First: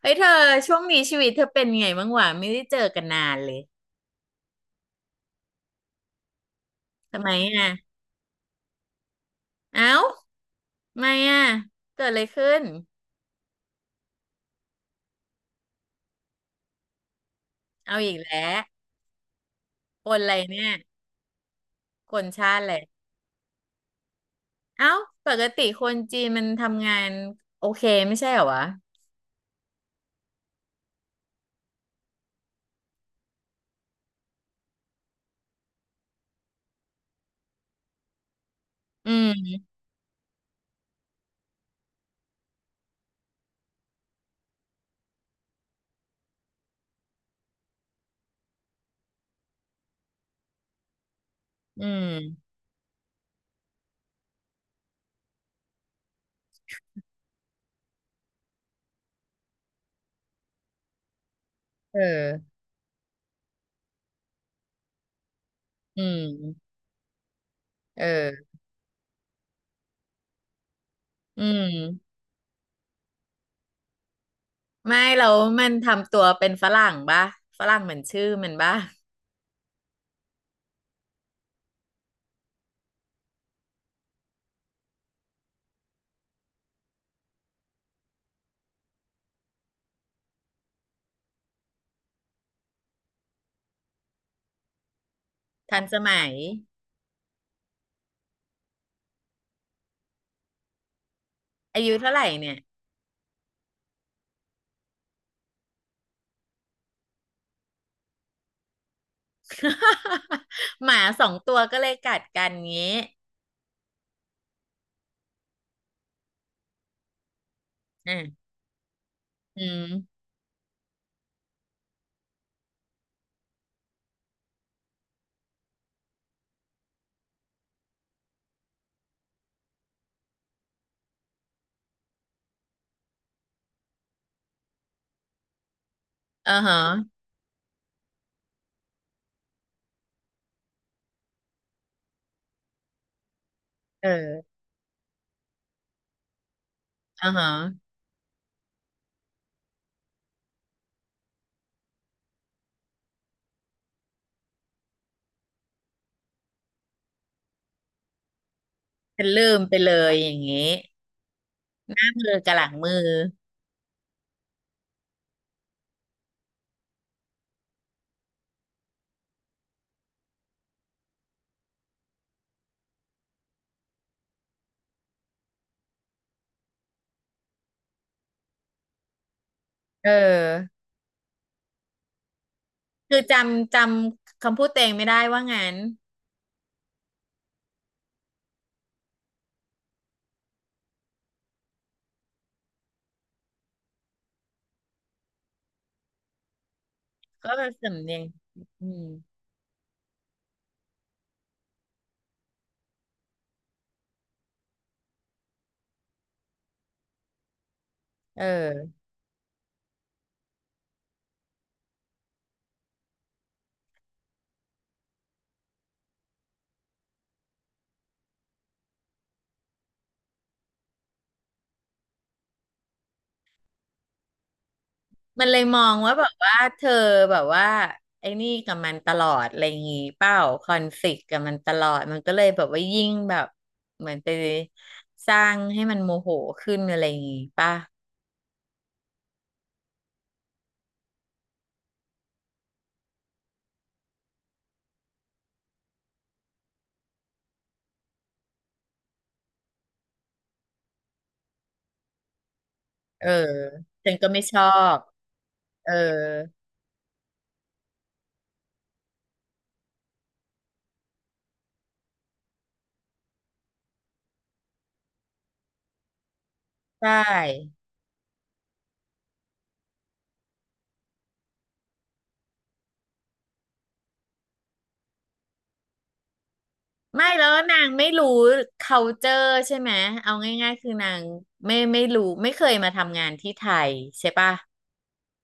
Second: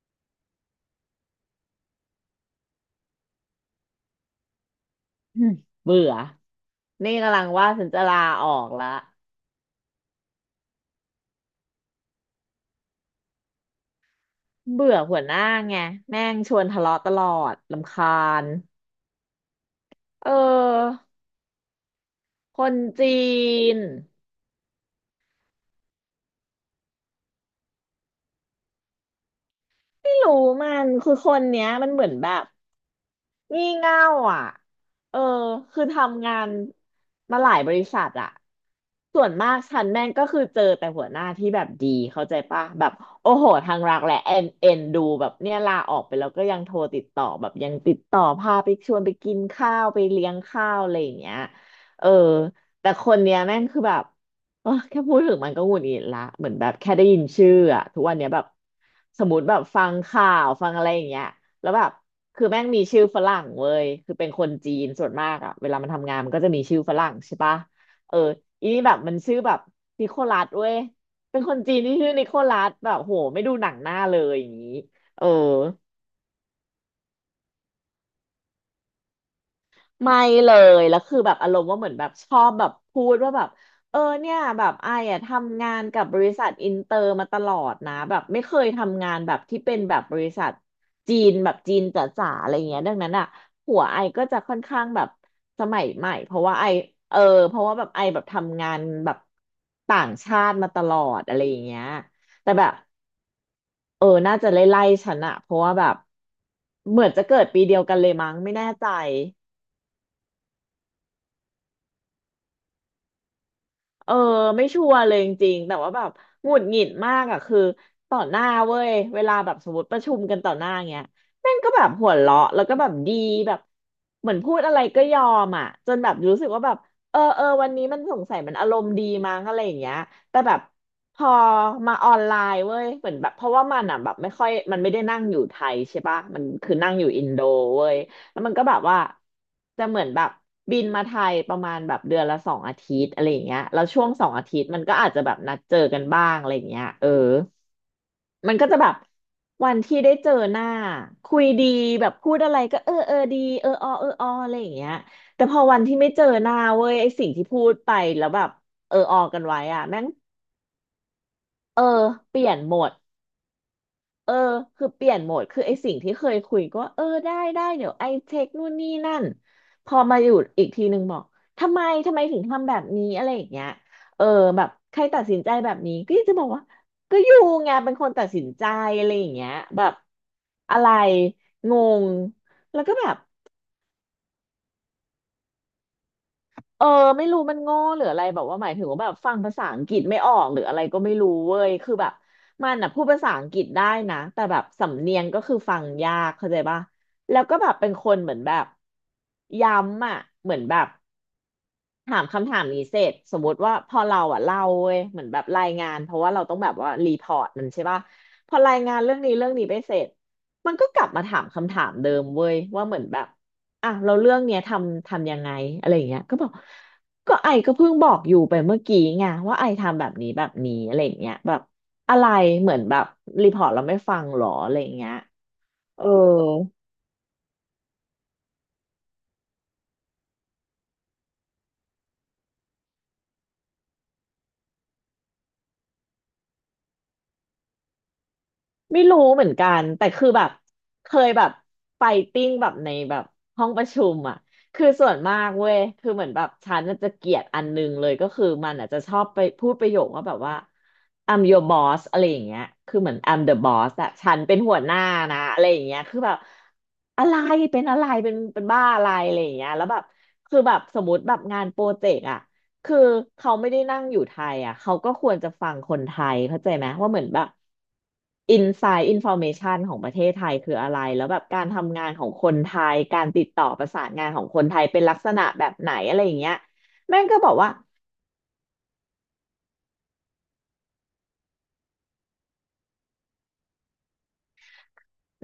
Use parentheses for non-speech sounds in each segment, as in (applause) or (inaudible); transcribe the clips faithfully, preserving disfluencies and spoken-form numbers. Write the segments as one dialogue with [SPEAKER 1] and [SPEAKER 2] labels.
[SPEAKER 1] เฮ้ยเธอช่วงนี้ชีวิตเธอเป็นไงบ้างวะไม่ได้เจอกันนานเลย
[SPEAKER 2] อืมเบื่อ นี่
[SPEAKER 1] ทำไม
[SPEAKER 2] กำลัง
[SPEAKER 1] อ่ะ
[SPEAKER 2] ว่าฉันจะลาออกละ
[SPEAKER 1] เอ้าทำไมอ่ะเกิดอะไรขึ้น
[SPEAKER 2] เบื่อหัวหน้าไงแม่งชวนทะเลาะตลอดรำ
[SPEAKER 1] เอา
[SPEAKER 2] คา
[SPEAKER 1] อีกแล้
[SPEAKER 2] ญ
[SPEAKER 1] วคนอะ
[SPEAKER 2] เ
[SPEAKER 1] ไรเนี่ย
[SPEAKER 2] ออ
[SPEAKER 1] คนชา
[SPEAKER 2] ค
[SPEAKER 1] ติเล
[SPEAKER 2] น
[SPEAKER 1] ย
[SPEAKER 2] จีน
[SPEAKER 1] เอ้าปกติคนจีนมันทำงานโอเคไม่ใช่เหรอวะ
[SPEAKER 2] ไม่รู้มัน คือคนเนี้ยมันเหมือนแบบ งี่เง่าอ่ะเออคือทำงานมาหลายบริษัทอ่ะ
[SPEAKER 1] อื
[SPEAKER 2] ส่วนมา
[SPEAKER 1] ม
[SPEAKER 2] กฉันแม่งก็คือเจอแต่หัวหน้าที่แบบดีเข้าใจป่ะแบบโอ้โหทางรักและเอ็นเอ็นดูแบบเนี่ยลาออกไปแล้วก็ยังโทรติดต่อแบบยังติดต่อพาไปชวนไปกินข้าวไปเลี้ยงข้าวอะไรอย่างเงี้ย
[SPEAKER 1] อื
[SPEAKER 2] เออ
[SPEAKER 1] ม
[SPEAKER 2] แต่คนเนี้ยแม่งคือแบบเออแค่พูดถึงมันก็หงุดหงิดละเหมือนแบบแค่ได้ยินชื่ออะทุกวันเนี้ยแบบสมมติแบบฟังข่าวฟังอะไรอย่างเงี้ยแล้วแบบ
[SPEAKER 1] เอ
[SPEAKER 2] คือ
[SPEAKER 1] อ
[SPEAKER 2] แม่งมีชื่อฝรั่งเว้ย คือเป็นคนจีนส่วนมากอะ เวลามัน
[SPEAKER 1] อื
[SPEAKER 2] ทำงานมันก็จะมี
[SPEAKER 1] ม
[SPEAKER 2] ชื่อฝรั่งใช่ปะเออ
[SPEAKER 1] เออ
[SPEAKER 2] อีนี่แบบมันชื่อแบบนิโคลัสเว้ย เป็น
[SPEAKER 1] อื
[SPEAKER 2] คนจีนที่ชื่อ
[SPEAKER 1] ม
[SPEAKER 2] นิโคลัสแบบโหไม่ดูหนังหน้าเลยอย่างนี้
[SPEAKER 1] ไม่
[SPEAKER 2] เอ
[SPEAKER 1] แล้
[SPEAKER 2] อ
[SPEAKER 1] วมันทำตัวเป็นฝรั่งปะฝรั่งเหมือนชื่อมันปะ
[SPEAKER 2] ไม่เลย แล้วคือแบบอารมณ์ว่าเหมือนแบบชอบแบบพูดว่าแบบเออเนี่ยแบบไอ้อะทำงานกับบริษัทอินเตอร์มาตลอดนะแบบไม่เคยทำงานแบบที่เป็นแบบบริษัทจีนแบบจีนจ๋าๆอะไรเงี้ยดังนั้นอ่ะหัวไอก็จะค่อนข้างแบบส
[SPEAKER 1] ทั
[SPEAKER 2] มั
[SPEAKER 1] น
[SPEAKER 2] ย
[SPEAKER 1] ส
[SPEAKER 2] ใหม่
[SPEAKER 1] มั
[SPEAKER 2] เพ
[SPEAKER 1] ย
[SPEAKER 2] ราะว่าไอเออเพราะว่าแบบไอแบบทำงานแบบต่างชาติมาตลอดอะไรอย่างเงี้
[SPEAKER 1] อา
[SPEAKER 2] ย
[SPEAKER 1] ยุเท่าไหร่
[SPEAKER 2] แต่
[SPEAKER 1] เนี่ย
[SPEAKER 2] แบบเออน่าจะไล่ๆฉันอะเพราะว่าแบบเหมือนจะเกิดปีเดียวกันเลยมั้งไม่แน่ใจ
[SPEAKER 1] (laughs) หมาสองตัวก็เลยกัดกันงี้
[SPEAKER 2] เออไม่ชัวร์เลยจริงๆแต่ว่าแบบหงุดหงิดมากอ่ะคือ
[SPEAKER 1] อื
[SPEAKER 2] ต่อหน้า
[SPEAKER 1] ม
[SPEAKER 2] เว้ยเวลาแบบ
[SPEAKER 1] อื
[SPEAKER 2] สมมติประชุ
[SPEAKER 1] ม
[SPEAKER 2] มกันต่อหน้าเงี้ยแม่งก็แบบหัวเราะแล้วก็แบบดีแบบเหมือนพูดอะไรก็ยอมอ่ะจนแบบรู้สึกว่าแบบเออเออวันนี้มันสงสัยมันอารมณ์ดีมั้งอะไรอย่างเงี้ยแต่แบบพอมาออนไลน์เว้ยเหมือนแบบเพราะว่ามันอ่ะแบบไม่ค่อยมันไม่ได้นั่งอยู่ไทยใช่ปะมัน
[SPEAKER 1] อ่า
[SPEAKER 2] คื
[SPEAKER 1] ฮะ
[SPEAKER 2] อนั่งอยู่อินโดเว้ย แล้วมันก็แบบว่าจะเหมือนแบบบินมาไทยประมาณแบบเดือนละสองอาทิตย์อะไรอย่างเงี้ยแล้วช่
[SPEAKER 1] เอ
[SPEAKER 2] วงสองอา
[SPEAKER 1] อ
[SPEAKER 2] ทิตย์มันก็อาจจะแบบนัดเจอกันบ้างอะไรอย่างเงี้ยเออ
[SPEAKER 1] อ่าฮะ
[SPEAKER 2] มันก็จะแบบวันที่ได้เจอหน้าคุยดีแบบพูดอะไรก็เออเออดีเออออเอออออะไรอย่างเงี้ยแต่พอวันที่ไม่เจอหน้าเว้ยไอสิ่งที่พูดไปแล้วแบบเออออ
[SPEAKER 1] ฉัน
[SPEAKER 2] กัน
[SPEAKER 1] ลื
[SPEAKER 2] ไว้
[SPEAKER 1] มไป
[SPEAKER 2] อะ
[SPEAKER 1] เล
[SPEAKER 2] แม่ง
[SPEAKER 1] ยอย่างงี้
[SPEAKER 2] เออ
[SPEAKER 1] หน้ามือ
[SPEAKER 2] เปลี่ย
[SPEAKER 1] กับห
[SPEAKER 2] น
[SPEAKER 1] ลัง
[SPEAKER 2] หม
[SPEAKER 1] มื
[SPEAKER 2] ด
[SPEAKER 1] อ
[SPEAKER 2] เออคือเปลี่ยนโหมดคือไอสิ่งที่เคยคุยก็เออได้ได้เดี๋ยวไอเช็คนู่นนี่นั่นพอมาอยู่อีกทีนึงบอกทำไมทำไมถึงทำแบบนี้อะไรอย่างเงี้ยเออแบบใครตัดสินใจแบบนี้ก็จะบอกว่าก็อยู่ไงเป็นคนตัดสินใจอะไรอย่างเงี้ยแบบ
[SPEAKER 1] เออ
[SPEAKER 2] อะไรงงแล้วก็แบ
[SPEAKER 1] คื
[SPEAKER 2] บ
[SPEAKER 1] อจำจำคำพูดเตวเองไม่ได้ว่างั้น
[SPEAKER 2] เออไม่รู้มันโง่หรืออะไรแบบว่าหมายถึงว่าแบบฟังภาษาอังกฤษไม่ออกหรืออะไรก็ไม่รู้เว้ยคือแบบมันอ่ะพูดภาษาอังกฤษได้นะแต่แบบสำเนียงก็คือฟังยากเข้าใจป่ะแล้ว
[SPEAKER 1] ก็
[SPEAKER 2] ก็
[SPEAKER 1] แบ
[SPEAKER 2] แบ
[SPEAKER 1] บน
[SPEAKER 2] บเป็น
[SPEAKER 1] สำ
[SPEAKER 2] ค
[SPEAKER 1] เนี
[SPEAKER 2] น
[SPEAKER 1] ยง
[SPEAKER 2] เหมือนแบบ
[SPEAKER 1] อืม
[SPEAKER 2] ย้ำอ่ะเหมือนแบบ ถามคำถามนี้เสร็จสมมติว่าพอเราอ่ะเล่าเว้ยเหมือนแบบรายงานเพราะว่าเราต้องแบบว่ารีพอร์ตมันใช่ป่ะ
[SPEAKER 1] เ
[SPEAKER 2] พอราย
[SPEAKER 1] ออ
[SPEAKER 2] งานเรื่องนี้เรื่องนี้ไปเสร็จมันก็กลับมาถามคำถามเดิมเว้ยว่าเหมือนแบบอ่ะเราเรื่องเนี้ยทำทำยังไงอะไรอย่างเงี้ยก็บอกก็ไอก็เพิ่งบอกอยู่ไปเมื่อกี้ไงว่าไอทำแบบนี้แบบนี้อะไรอย่างเงี้ยแบบอะไรเหมือนแบบรีพอร์ตเราไม่ฟังหรออะไรอย่างเงี้ย
[SPEAKER 1] มันเลยมอง
[SPEAKER 2] เออ
[SPEAKER 1] ว่าแบบว่าเธอแบบว่าไอ้นี่กับมันตลอดอะไรอย่างงี้เปล่าคอนฟลิกต์กับมันตลอดมันก็เลยแบบว่ายิ่งแบบเหมือนไปสร้างให้มันโมโหขึ้นอะไรอย่างงี้ป่ะ
[SPEAKER 2] ไม่รู้เหมือนกันแต่คือแบบเคยแบบไฟติ้งแบบในแบบห้องประชุมอ่ะคือส่วนมากเว้ยคือเหมือนแบบฉันน่ะจะเกลียดอันนึงเลยก็คือมันอาจจะชอบไปพูดประโยคว่าแบบว่า I'm your boss อะไรอย่างเงี้ยคือเหมือน
[SPEAKER 1] เออ
[SPEAKER 2] I'm the boss อะ
[SPEAKER 1] ฉันก็
[SPEAKER 2] ฉัน
[SPEAKER 1] ไม่ช
[SPEAKER 2] เป็น
[SPEAKER 1] อ
[SPEAKER 2] หัวห
[SPEAKER 1] บ
[SPEAKER 2] น้านะอะไรอย่าง
[SPEAKER 1] เออ
[SPEAKER 2] เงี้ยคือแบบอะไรเป็นอะไรเป็นเป็นบ้าอะไรอะไรอย่างเงี้ยแล้วแบบคือแบบสมมติแบบงานโปรเจกต์อะ คือเขาไม่ได้นั่งอยู่ไทยอ่ะเขาก็ควรจะฟังคนไทยเข้าใจไหม
[SPEAKER 1] ใช
[SPEAKER 2] ว่าเหมือนแบบ
[SPEAKER 1] ่
[SPEAKER 2] อินไซด์อินฟอร์เมชันของประเทศไทยคืออะไรแล้วแบบการทำงานของคนไทยการติดต่อประสานงานของคนไทยเป็นลักษณะแบบไหนอะไรอย่างเงี้ยแม่ง
[SPEAKER 1] ไม่
[SPEAKER 2] ก็
[SPEAKER 1] แล้
[SPEAKER 2] บอ
[SPEAKER 1] ว
[SPEAKER 2] กว่า
[SPEAKER 1] นางไม่รู้ คัลเจอร์ ใช่ไหมเอาง่ายๆคือนางไม่ไม่รู้ไม่เคยมาทำงานที่ไทยใช่ปะ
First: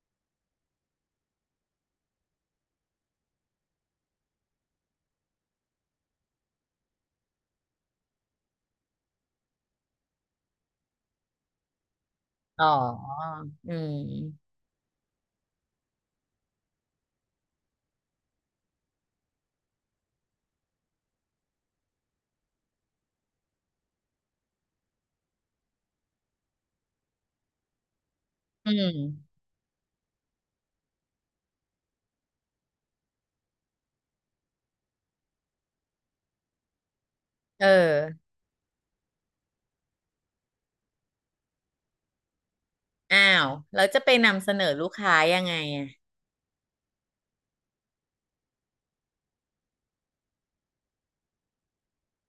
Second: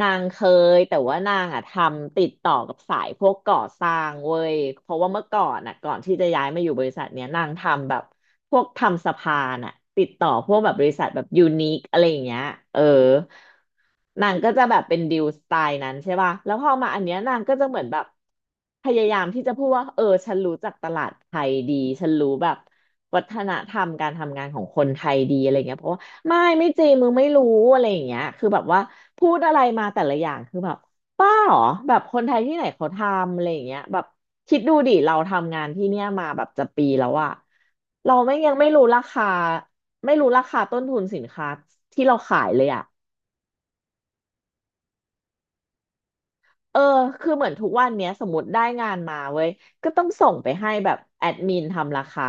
[SPEAKER 2] นางเคยแต่ว่านางอ่ะทำติดต่อกับสายพวกก่อสร้างเว้ยเพราะว่าเมื่อก่อนอ่ะก่อนที่จะย้ายมาอยู่บริษัทเนี้ยนางทำแบบพวกทำสะพานอ่ะติดต่อพวกแบบบริษัทแบบยูนิคอะไรอย่างเงี้ย
[SPEAKER 1] อ๋อ
[SPEAKER 2] เออ
[SPEAKER 1] อื
[SPEAKER 2] นาง
[SPEAKER 1] ม
[SPEAKER 2] ก็จะแบบเป็นดิวสไตล์นั้นใช่ป่ะแล้วพอมาอันเนี้ยนางก็จะเหมือนแบบพยายามที่จะพูดว่าเออฉันรู้จักตลาดไทยดี ฉันรู้แบบวัฒนธรรมการทำงานของคนไทยดีอะไรเงี้ยเพราะว่าไม่ไม่จริงมึงไม่รู้อะไรอย่างเงี้ยคือแบบ
[SPEAKER 1] อื
[SPEAKER 2] ว่าพูด
[SPEAKER 1] ม
[SPEAKER 2] อะไรมาแต่ละอย่างคือแบบป้าเหรอแบบคนไทยที่ไหนเขาทำอะไรอย่างเงี้ยแบบคิดดูดิเราทำงานที่เนี่ยมาแบบจะปีแล้วอะ
[SPEAKER 1] เอ
[SPEAKER 2] เรา
[SPEAKER 1] อ
[SPEAKER 2] ไม่ยังไม่รู้ราคาไม่รู้ราคาต้นทุนสินค้าที่เราขายเลยอะ
[SPEAKER 1] อ้าวแล้วจะไปนำเสนอลูกค้ายังไงอ่ะ
[SPEAKER 2] เออคือเหมือนทุกวันเนี้ยสมมติได้งานมาเว้ย ก็ต้องส่งไปให้แบบแอดมินทำราคา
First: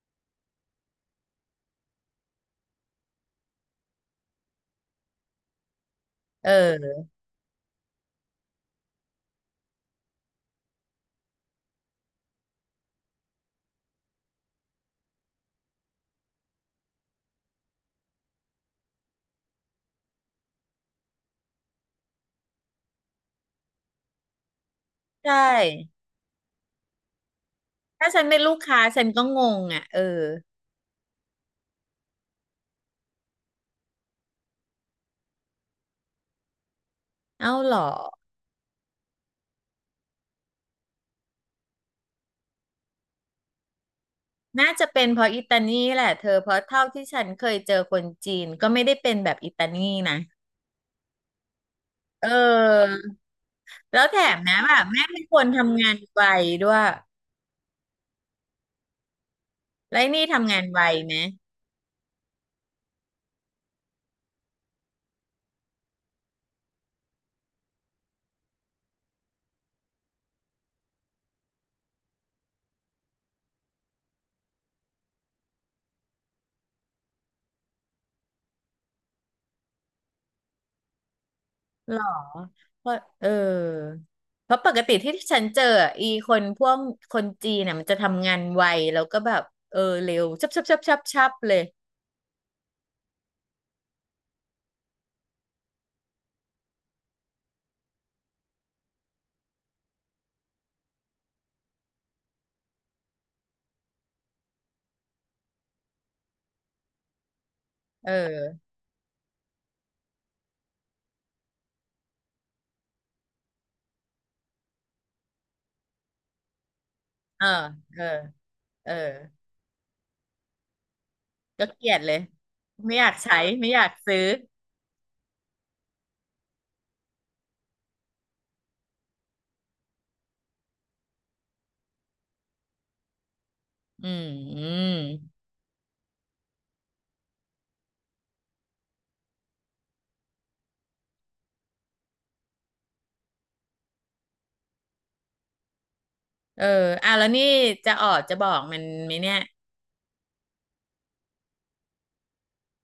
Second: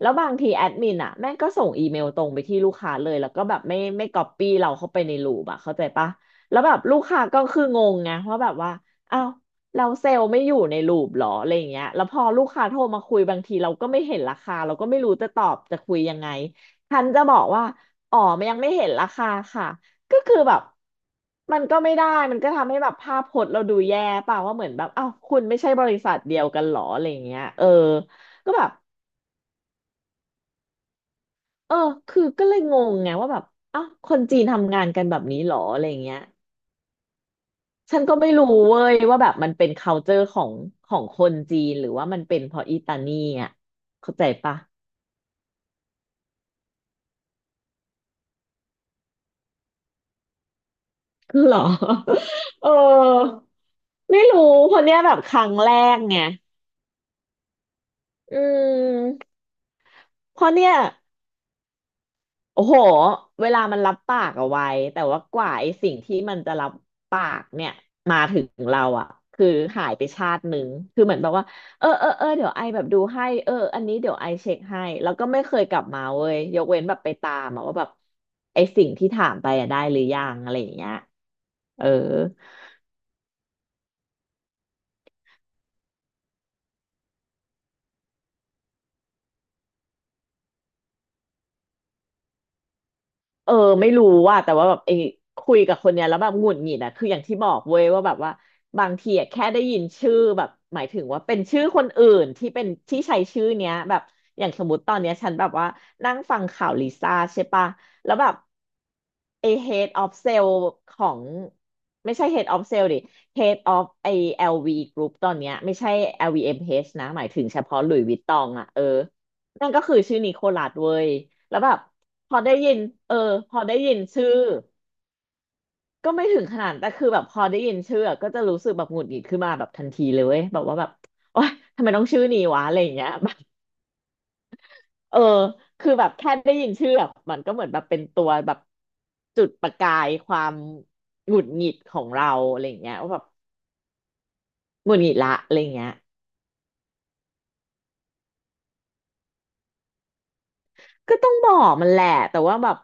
[SPEAKER 2] แล้วบางทีแอดมินอ่ะแม่งก็ส่งอีเมลตรงไปที่ลูกค้าเลยแล้วก็แบบไม่ไม่ก๊อปปี้เราเข้าไปในรูปอ่ะเข้าใจปะ
[SPEAKER 1] เ
[SPEAKER 2] แล้วแบบลูก
[SPEAKER 1] ออ
[SPEAKER 2] ค้าก็คืองงไงว่าแบบว่าอ้าวเราเซลล์ไม่อยู่ในรูปหรออะไรอย่างเงี้ยแล้วพอลูกค้าโทรมาคุยบางทีเราก็ไม่เห็นราคาเราก็ไม่รู้จะตอบจะคุยยังไงฉันจะบอกว่าอ๋อมันยังไม่เห็นราคาค่ะ ก็คือแบบมันก็ไม่ได้มันก็ทำให้แบบภาพพจน์เราดูแย่เปล่าว่าเหมือนแบบอ้าว
[SPEAKER 1] ใช่
[SPEAKER 2] คุณไม่ใช่บริษัทเดียวกันหรออะไรอย่างเงี้ยเออ
[SPEAKER 1] ถ้าฉันเป็น
[SPEAKER 2] ก็
[SPEAKER 1] ลูก
[SPEAKER 2] แบบ
[SPEAKER 1] ค้าฉันก็งงอ่ะเออ
[SPEAKER 2] เออคือก็เลยงงไงว่าแบบอ้าวคนจีนทำงานกันแบบนี้หรออะไรอย่างเงี้ย
[SPEAKER 1] เอ้าเหรอ
[SPEAKER 2] ฉันก็ไม่รู้เว้ยว่าแบบมันเป็น culture ของของคนจีนหรือว่ามันเป็นเพราะอีตานี่อ่ะเข้าใจปะ
[SPEAKER 1] น่าจะเป็นเพราะอิตาลีแหละเธอเพราะเท่าที่ฉันเคยเจอคนจีนก็ไม่ได้เป็นแบบอิตาลีนะ
[SPEAKER 2] คือเหรอ (laughs)
[SPEAKER 1] เอ
[SPEAKER 2] เอ
[SPEAKER 1] อ
[SPEAKER 2] อ
[SPEAKER 1] แล้วแถ
[SPEAKER 2] ไม่
[SPEAKER 1] ม
[SPEAKER 2] รู้
[SPEAKER 1] นะแบ
[SPEAKER 2] เพราะ
[SPEAKER 1] บ
[SPEAKER 2] เนี้ย
[SPEAKER 1] แม่
[SPEAKER 2] แบ
[SPEAKER 1] เป็
[SPEAKER 2] บ
[SPEAKER 1] น
[SPEAKER 2] ค
[SPEAKER 1] คน
[SPEAKER 2] รั้งแร
[SPEAKER 1] ทำงาน
[SPEAKER 2] กไง
[SPEAKER 1] ไวด้วย
[SPEAKER 2] อืม
[SPEAKER 1] แล้วไอ้นี่
[SPEAKER 2] เพราะ
[SPEAKER 1] ทำงาน
[SPEAKER 2] เนี่ย
[SPEAKER 1] ไวไหม
[SPEAKER 2] โอ้โห เวลามันรับปากเอาไว้แต่ว่ากว่าไอ้สิ่งที่มันจะรับปากเนี่ยมาถึงเราอ่ะคือหายไปชาติหนึ่งคือเหมือนแบบว่า เออเออเออเดี๋ยวไอแบบดูให้เอออันนี้เดี๋ยวไอเช็คให้แล้วก็ไม่เคยกลับมาเว้ยยกเว้นแบบไปตามอะว่าแบบไอ้สิ่งที่ถามไปอะได้หรือยังอะไรอย่างเงี้ยเออ
[SPEAKER 1] หรอเพราะเออเพราะปกติที่ฉันเจออะอีคนพวกคนจีนน่ะมันจะทำงานไวแล้วก็แบบเออเร็วชับชับชับชับชับเลย
[SPEAKER 2] เออไม่รู้ว่าแต่ว่าแบบไอ้คุยกับคนเนี้ยแล้วแบบหงุดหงิดอะคืออย่างที่บอกเว้ยว่าแบบว่าบางทีอะแค่ได้ยินชื่อแบบหมายถึงว่าเป็นชื่อคนอื่นที่เป็นที่ใช้ชื่อเนี้ยแบบอย่างสมมติตอนเนี้ยฉันแบบว่านั่งฟังข่าวลิซ่าใช่ปะ
[SPEAKER 1] เ
[SPEAKER 2] แล้วแบบ
[SPEAKER 1] ออ
[SPEAKER 2] ไอ้ head of sale ของไม่ใช่ head of sale ดิ head of ไอ้ แอล วี group ตอนเนี้ยไม่ใช่ แอล วี เอ็ม เอช นะหมายถึ
[SPEAKER 1] เออ
[SPEAKER 2] งเฉพาะหลุ
[SPEAKER 1] เอ
[SPEAKER 2] ย
[SPEAKER 1] อ
[SPEAKER 2] ส์วิตตองอะเออ
[SPEAKER 1] เออ
[SPEAKER 2] นั่นก็คือชื่อนิโคลัสเว้ยแล้ว
[SPEAKER 1] ก็
[SPEAKER 2] แบบ
[SPEAKER 1] เกลียดเลย
[SPEAKER 2] พอได้ยิน
[SPEAKER 1] ไม่อยา
[SPEAKER 2] เอ
[SPEAKER 1] ก
[SPEAKER 2] อ
[SPEAKER 1] ใช้
[SPEAKER 2] พอ
[SPEAKER 1] ไม่
[SPEAKER 2] ได้
[SPEAKER 1] อยาก
[SPEAKER 2] ยิน
[SPEAKER 1] ซื้อ
[SPEAKER 2] ชื่อ ก็ไม่ถึงขนาดแต่คือแบบพอได้ยินชื่ออะก็จะรู้สึกแบบหงุดหงิดขึ้นมาแบบทันทีเลยเว้ยแบบว่าแบบโอ๊ยทำไมต้องชื่อนี้วะอะไรอย่างเงี้ย (laughs) แบบ
[SPEAKER 1] อืมอืม
[SPEAKER 2] เออคือแบบแค่ได้ยินชื่อแบะมันก็เหมือนแบบเป็นตัวแบบจุดประกายความหงุดหงิดของเราอะไรอย่างเงี้ยว่าแบบหงุดหงิดละอะไรอย่างเงี้ย
[SPEAKER 1] เอออ่ะแล้วนี่จะออดจะบอกมันไหมเนี่ย
[SPEAKER 2] ก็ต้องบอกมันแหละแต่ว่าแบบ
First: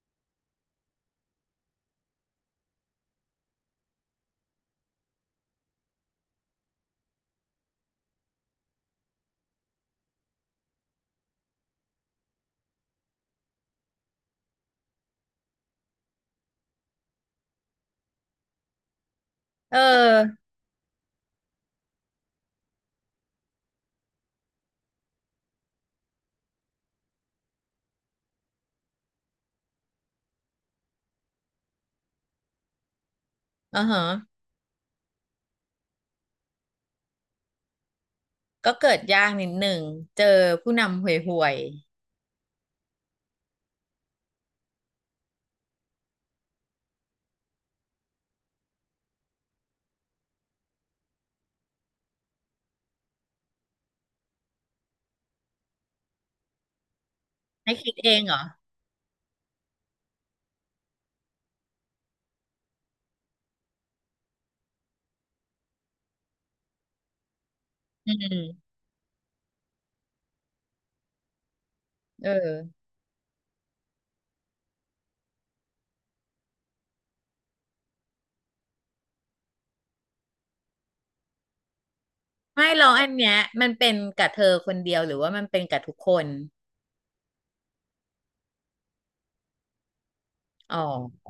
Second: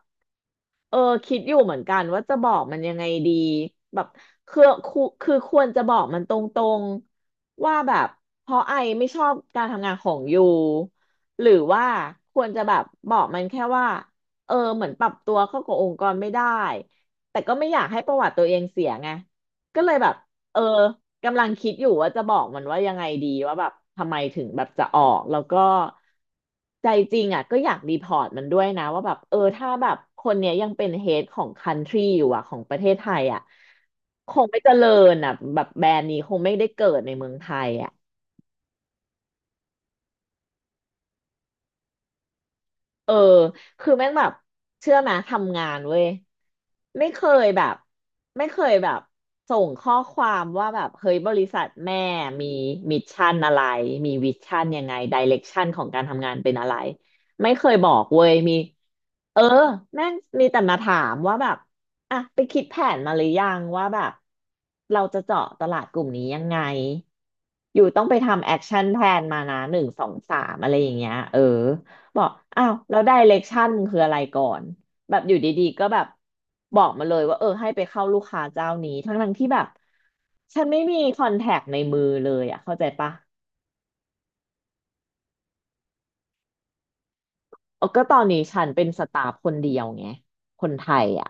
[SPEAKER 2] เออคิดอยู่เหมือนกันว่าจะบอกมันยังไงดีแบบคือคือคือควรจะบอกมันตรงๆว่าแบบเพราะไอไม่ชอบการทำงานของยูหรือว่าควรจะแบบบอกมันแค่ว่าเออเหมือนปรับตัวเข้ากับองค์กรไม่ได้แต่ก็ไม่อยากให้ประวัติตัวเองเสียไง
[SPEAKER 1] เอ
[SPEAKER 2] ก็เลยแบบ
[SPEAKER 1] อ
[SPEAKER 2] เออ กำลังคิดอยู่ว่าจะบอกมันว่ายังไงดีว่าแบบทำไมถึงแบบจะออกแล้วก็ใจจริงอ่ะก็อยากรีพอร์ตมันด้วยนะว่าแบบเออถ้าแบบคนเนี้ยยังเป็นเฮดของคันทรีอยู่อ่ะของประเทศไทยอ่ะ
[SPEAKER 1] อ่าฮะ
[SPEAKER 2] คงไม่เจริญอ่ะแบบแบรนด์นี้คงไม่ได้เกิดในเมืองไทยอ่ะ
[SPEAKER 1] ก็เกิดยากนิดหนึ่งเจอผู้นำห่วย
[SPEAKER 2] เออคือแม่งแบบเชื่อไหมทำงานเว้ยไม่เคยแบบไม่เคยแบบส่งข้อความว่าแบบเฮ้ยบริษัทแม่มีมิชชั่นอะไรมีวิชั่นยังไงดิเรกชันของการทำงานเป็นอะไรไม่เค
[SPEAKER 1] ๆให้
[SPEAKER 2] ยบ
[SPEAKER 1] คิ
[SPEAKER 2] อ
[SPEAKER 1] ด
[SPEAKER 2] ก
[SPEAKER 1] เอง
[SPEAKER 2] เว้
[SPEAKER 1] เห
[SPEAKER 2] ย
[SPEAKER 1] รอ
[SPEAKER 2] มีเออแม่งมีแต่มาถามว่าแบบอ่ะไปคิดแผนมาหรือยังว่าแบบเราจะเจาะตลาดกลุ่มนี้ยังไงอยู่ต้อง
[SPEAKER 1] อื
[SPEAKER 2] ไปทำแอค
[SPEAKER 1] ม
[SPEAKER 2] ชั่นแพลนมานะหนึ่งสองสามอะไรอย่างเงี้ยเออ บอ
[SPEAKER 1] เอ
[SPEAKER 2] กอ้าว
[SPEAKER 1] อ
[SPEAKER 2] แล้ว direction มึงคืออะไรก่อนแบบอยู่ดีๆก็แบบบอกมาเลยว่าเออให้ไปเข้าลูกค้าเจ้านี้ทั้งๆที่แบบฉันไม่มีคอนแทคในมือเลยอ่ะ
[SPEAKER 1] ไม่
[SPEAKER 2] เข้า
[SPEAKER 1] หร
[SPEAKER 2] ใจ
[SPEAKER 1] อกอัน
[SPEAKER 2] ปะ
[SPEAKER 1] เนี้ยมันเป็นกับเธอคนเดียวหรือว่ามันเป็นกับทุกคน
[SPEAKER 2] เออ ก็ตอนนี้ฉันเป็นสตาฟคนเดียวไงคน
[SPEAKER 1] อ๋อ
[SPEAKER 2] ไทยอ่ะ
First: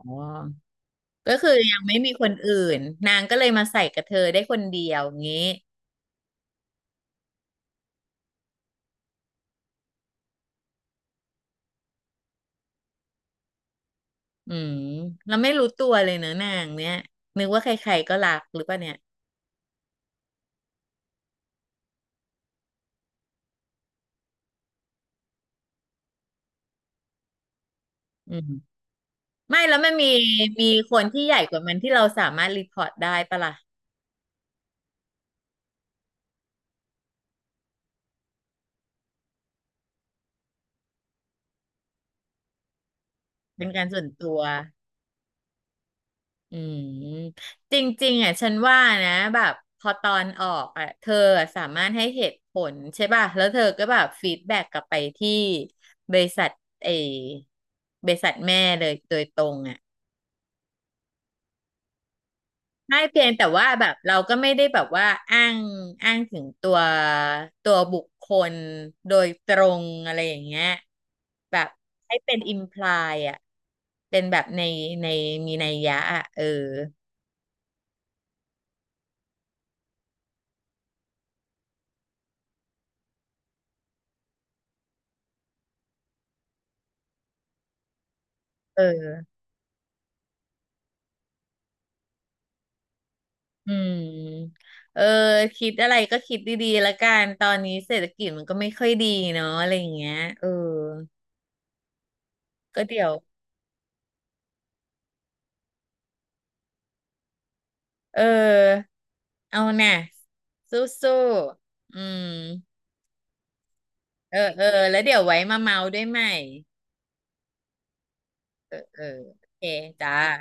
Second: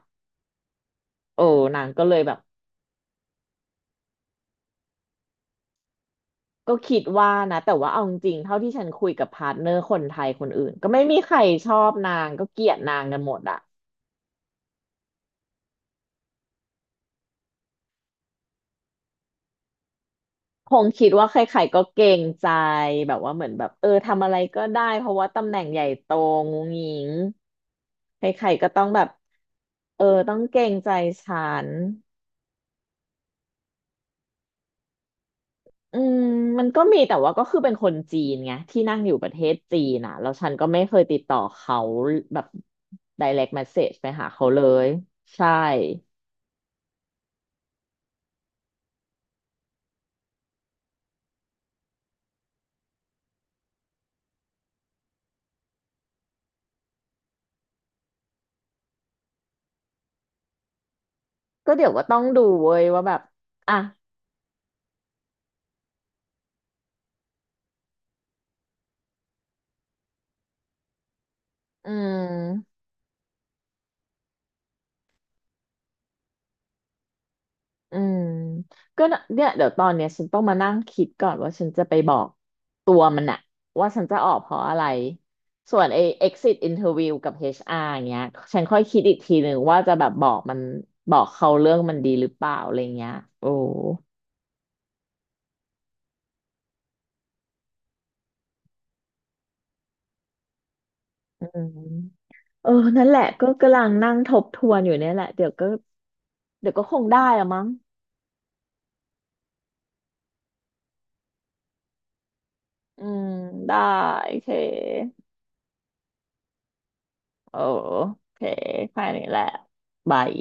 [SPEAKER 1] ก็
[SPEAKER 2] โอ้
[SPEAKER 1] คือยัง
[SPEAKER 2] นาง
[SPEAKER 1] ไม่
[SPEAKER 2] ก็
[SPEAKER 1] มี
[SPEAKER 2] เลย
[SPEAKER 1] ค
[SPEAKER 2] แบ
[SPEAKER 1] น
[SPEAKER 2] บ
[SPEAKER 1] อื่นนางก็เลยมาใส่กับเธอได้คนเดียวงี้
[SPEAKER 2] ก็คิดว่านะแต่ว่าเอาจริงๆเท่าที่ฉันคุยกับพาร์ทเนอร์คนไทยคนอื่นก็ไม่มีใครชอบนางก็เกลียดนางกันหมดอ่ะ
[SPEAKER 1] อืมเราไม่รู้ตัวเลยเนอะนางเนี้ยนึกว่าใครๆก็รักหรือเปล่าเนี่ย
[SPEAKER 2] คงคิดว่าใครๆก็เกรงใจแบบว่าเหมือนแบบเออทำอะไรก็ได้เพราะว่าตำแหน่งใหญ่โตงูงิงใค
[SPEAKER 1] อื
[SPEAKER 2] ร
[SPEAKER 1] ม
[SPEAKER 2] ๆก็ต้องแบบ
[SPEAKER 1] ไม่แล้วมัน
[SPEAKER 2] เออ
[SPEAKER 1] มี
[SPEAKER 2] ต้องเกร
[SPEAKER 1] มี
[SPEAKER 2] งใจ
[SPEAKER 1] คนที่ให
[SPEAKER 2] ฉั
[SPEAKER 1] ญ่กว่า
[SPEAKER 2] น
[SPEAKER 1] มันที่เราสามารถรีพอร์ตได้ปะล่ะ
[SPEAKER 2] อืมมันก็มีแต่ว่าก็คือเป็นคนจีนไงที่นั่งอยู่ประเทศจีนอ่ะแล้วฉันก็ไม่เคยติดต่อเขาแบบ direct
[SPEAKER 1] เป็นการ
[SPEAKER 2] message
[SPEAKER 1] ส่ว
[SPEAKER 2] ไป
[SPEAKER 1] น
[SPEAKER 2] หา
[SPEAKER 1] ตัว
[SPEAKER 2] เขาเลยใช่
[SPEAKER 1] อืมจริงๆอ่ะฉันว่านะแบบพอตอนออกอ่ะเธอสามารถให้เหตุผลใช่ป่ะแล้วเธอก็แบบฟีดแบ็กกลับไปที่บริษัทเอบริษัทแม่เลยโดยตรงอ่ะ
[SPEAKER 2] ก็เดี๋ยวว่าต้องดูเว้ย
[SPEAKER 1] ใช่
[SPEAKER 2] ว่าแบ
[SPEAKER 1] เพี
[SPEAKER 2] บ
[SPEAKER 1] ยงแต่ว่า
[SPEAKER 2] อ่ะ
[SPEAKER 1] แบบเราก็ไม่ได้แบบว่าอ้างอ้างถึงตัวตัวบุคคลโดยตรงอะไรอย่างเงี้ยแบบ
[SPEAKER 2] อื
[SPEAKER 1] ให้เป็นอิมพ
[SPEAKER 2] ม
[SPEAKER 1] ลายอ่ะเป็นแบบในในมีนัยยะอ่ะเออ
[SPEAKER 2] อืมก็น่ะเนี่ยเดี๋ยวตอนเนี้ยฉันต้องมานั่งคิดก่อนว่าฉันจะไปบอกตัวมันอะว่าฉันจะออกเพราะอะไรส่วนไอ้ exit interview กับ เอช อาร์ อชอาร์อย่างเงี้ยฉันค่อ
[SPEAKER 1] เอ
[SPEAKER 2] ยคิดอี
[SPEAKER 1] อ
[SPEAKER 2] กทีหนึ่งว่าจะแบบบอกมันบอกเขาเรื่องมันดีหรือเปล่าอะไรเงี้ยโอ้
[SPEAKER 1] อืมเออคิดอะไรก็คิดดีๆละกันตอนนี้เศรษฐกิจมันก็ไม่ค่อยดีเนาะอะไรอย่างเงี้ยเออ
[SPEAKER 2] อืมเออ
[SPEAKER 1] ก็เดี๋
[SPEAKER 2] นั่
[SPEAKER 1] ย
[SPEAKER 2] น
[SPEAKER 1] ว
[SPEAKER 2] แหละก็กำลังนั่งทบทวนอยู่เนี่ยแหละเดี๋ยวก็เดี๋ยวก็คงได้อะมั้ง
[SPEAKER 1] เออเอาน่ะสู้ๆอืม
[SPEAKER 2] อืมได้โอ
[SPEAKER 1] เอ
[SPEAKER 2] เค
[SPEAKER 1] อเออแล้วเดี๋ยวไว้มาเมาด้วยใหม่
[SPEAKER 2] โอเค
[SPEAKER 1] เออเอ
[SPEAKER 2] แค่
[SPEAKER 1] อ
[SPEAKER 2] นี้แห
[SPEAKER 1] โอ
[SPEAKER 2] ละ
[SPEAKER 1] เคจ้า
[SPEAKER 2] บาย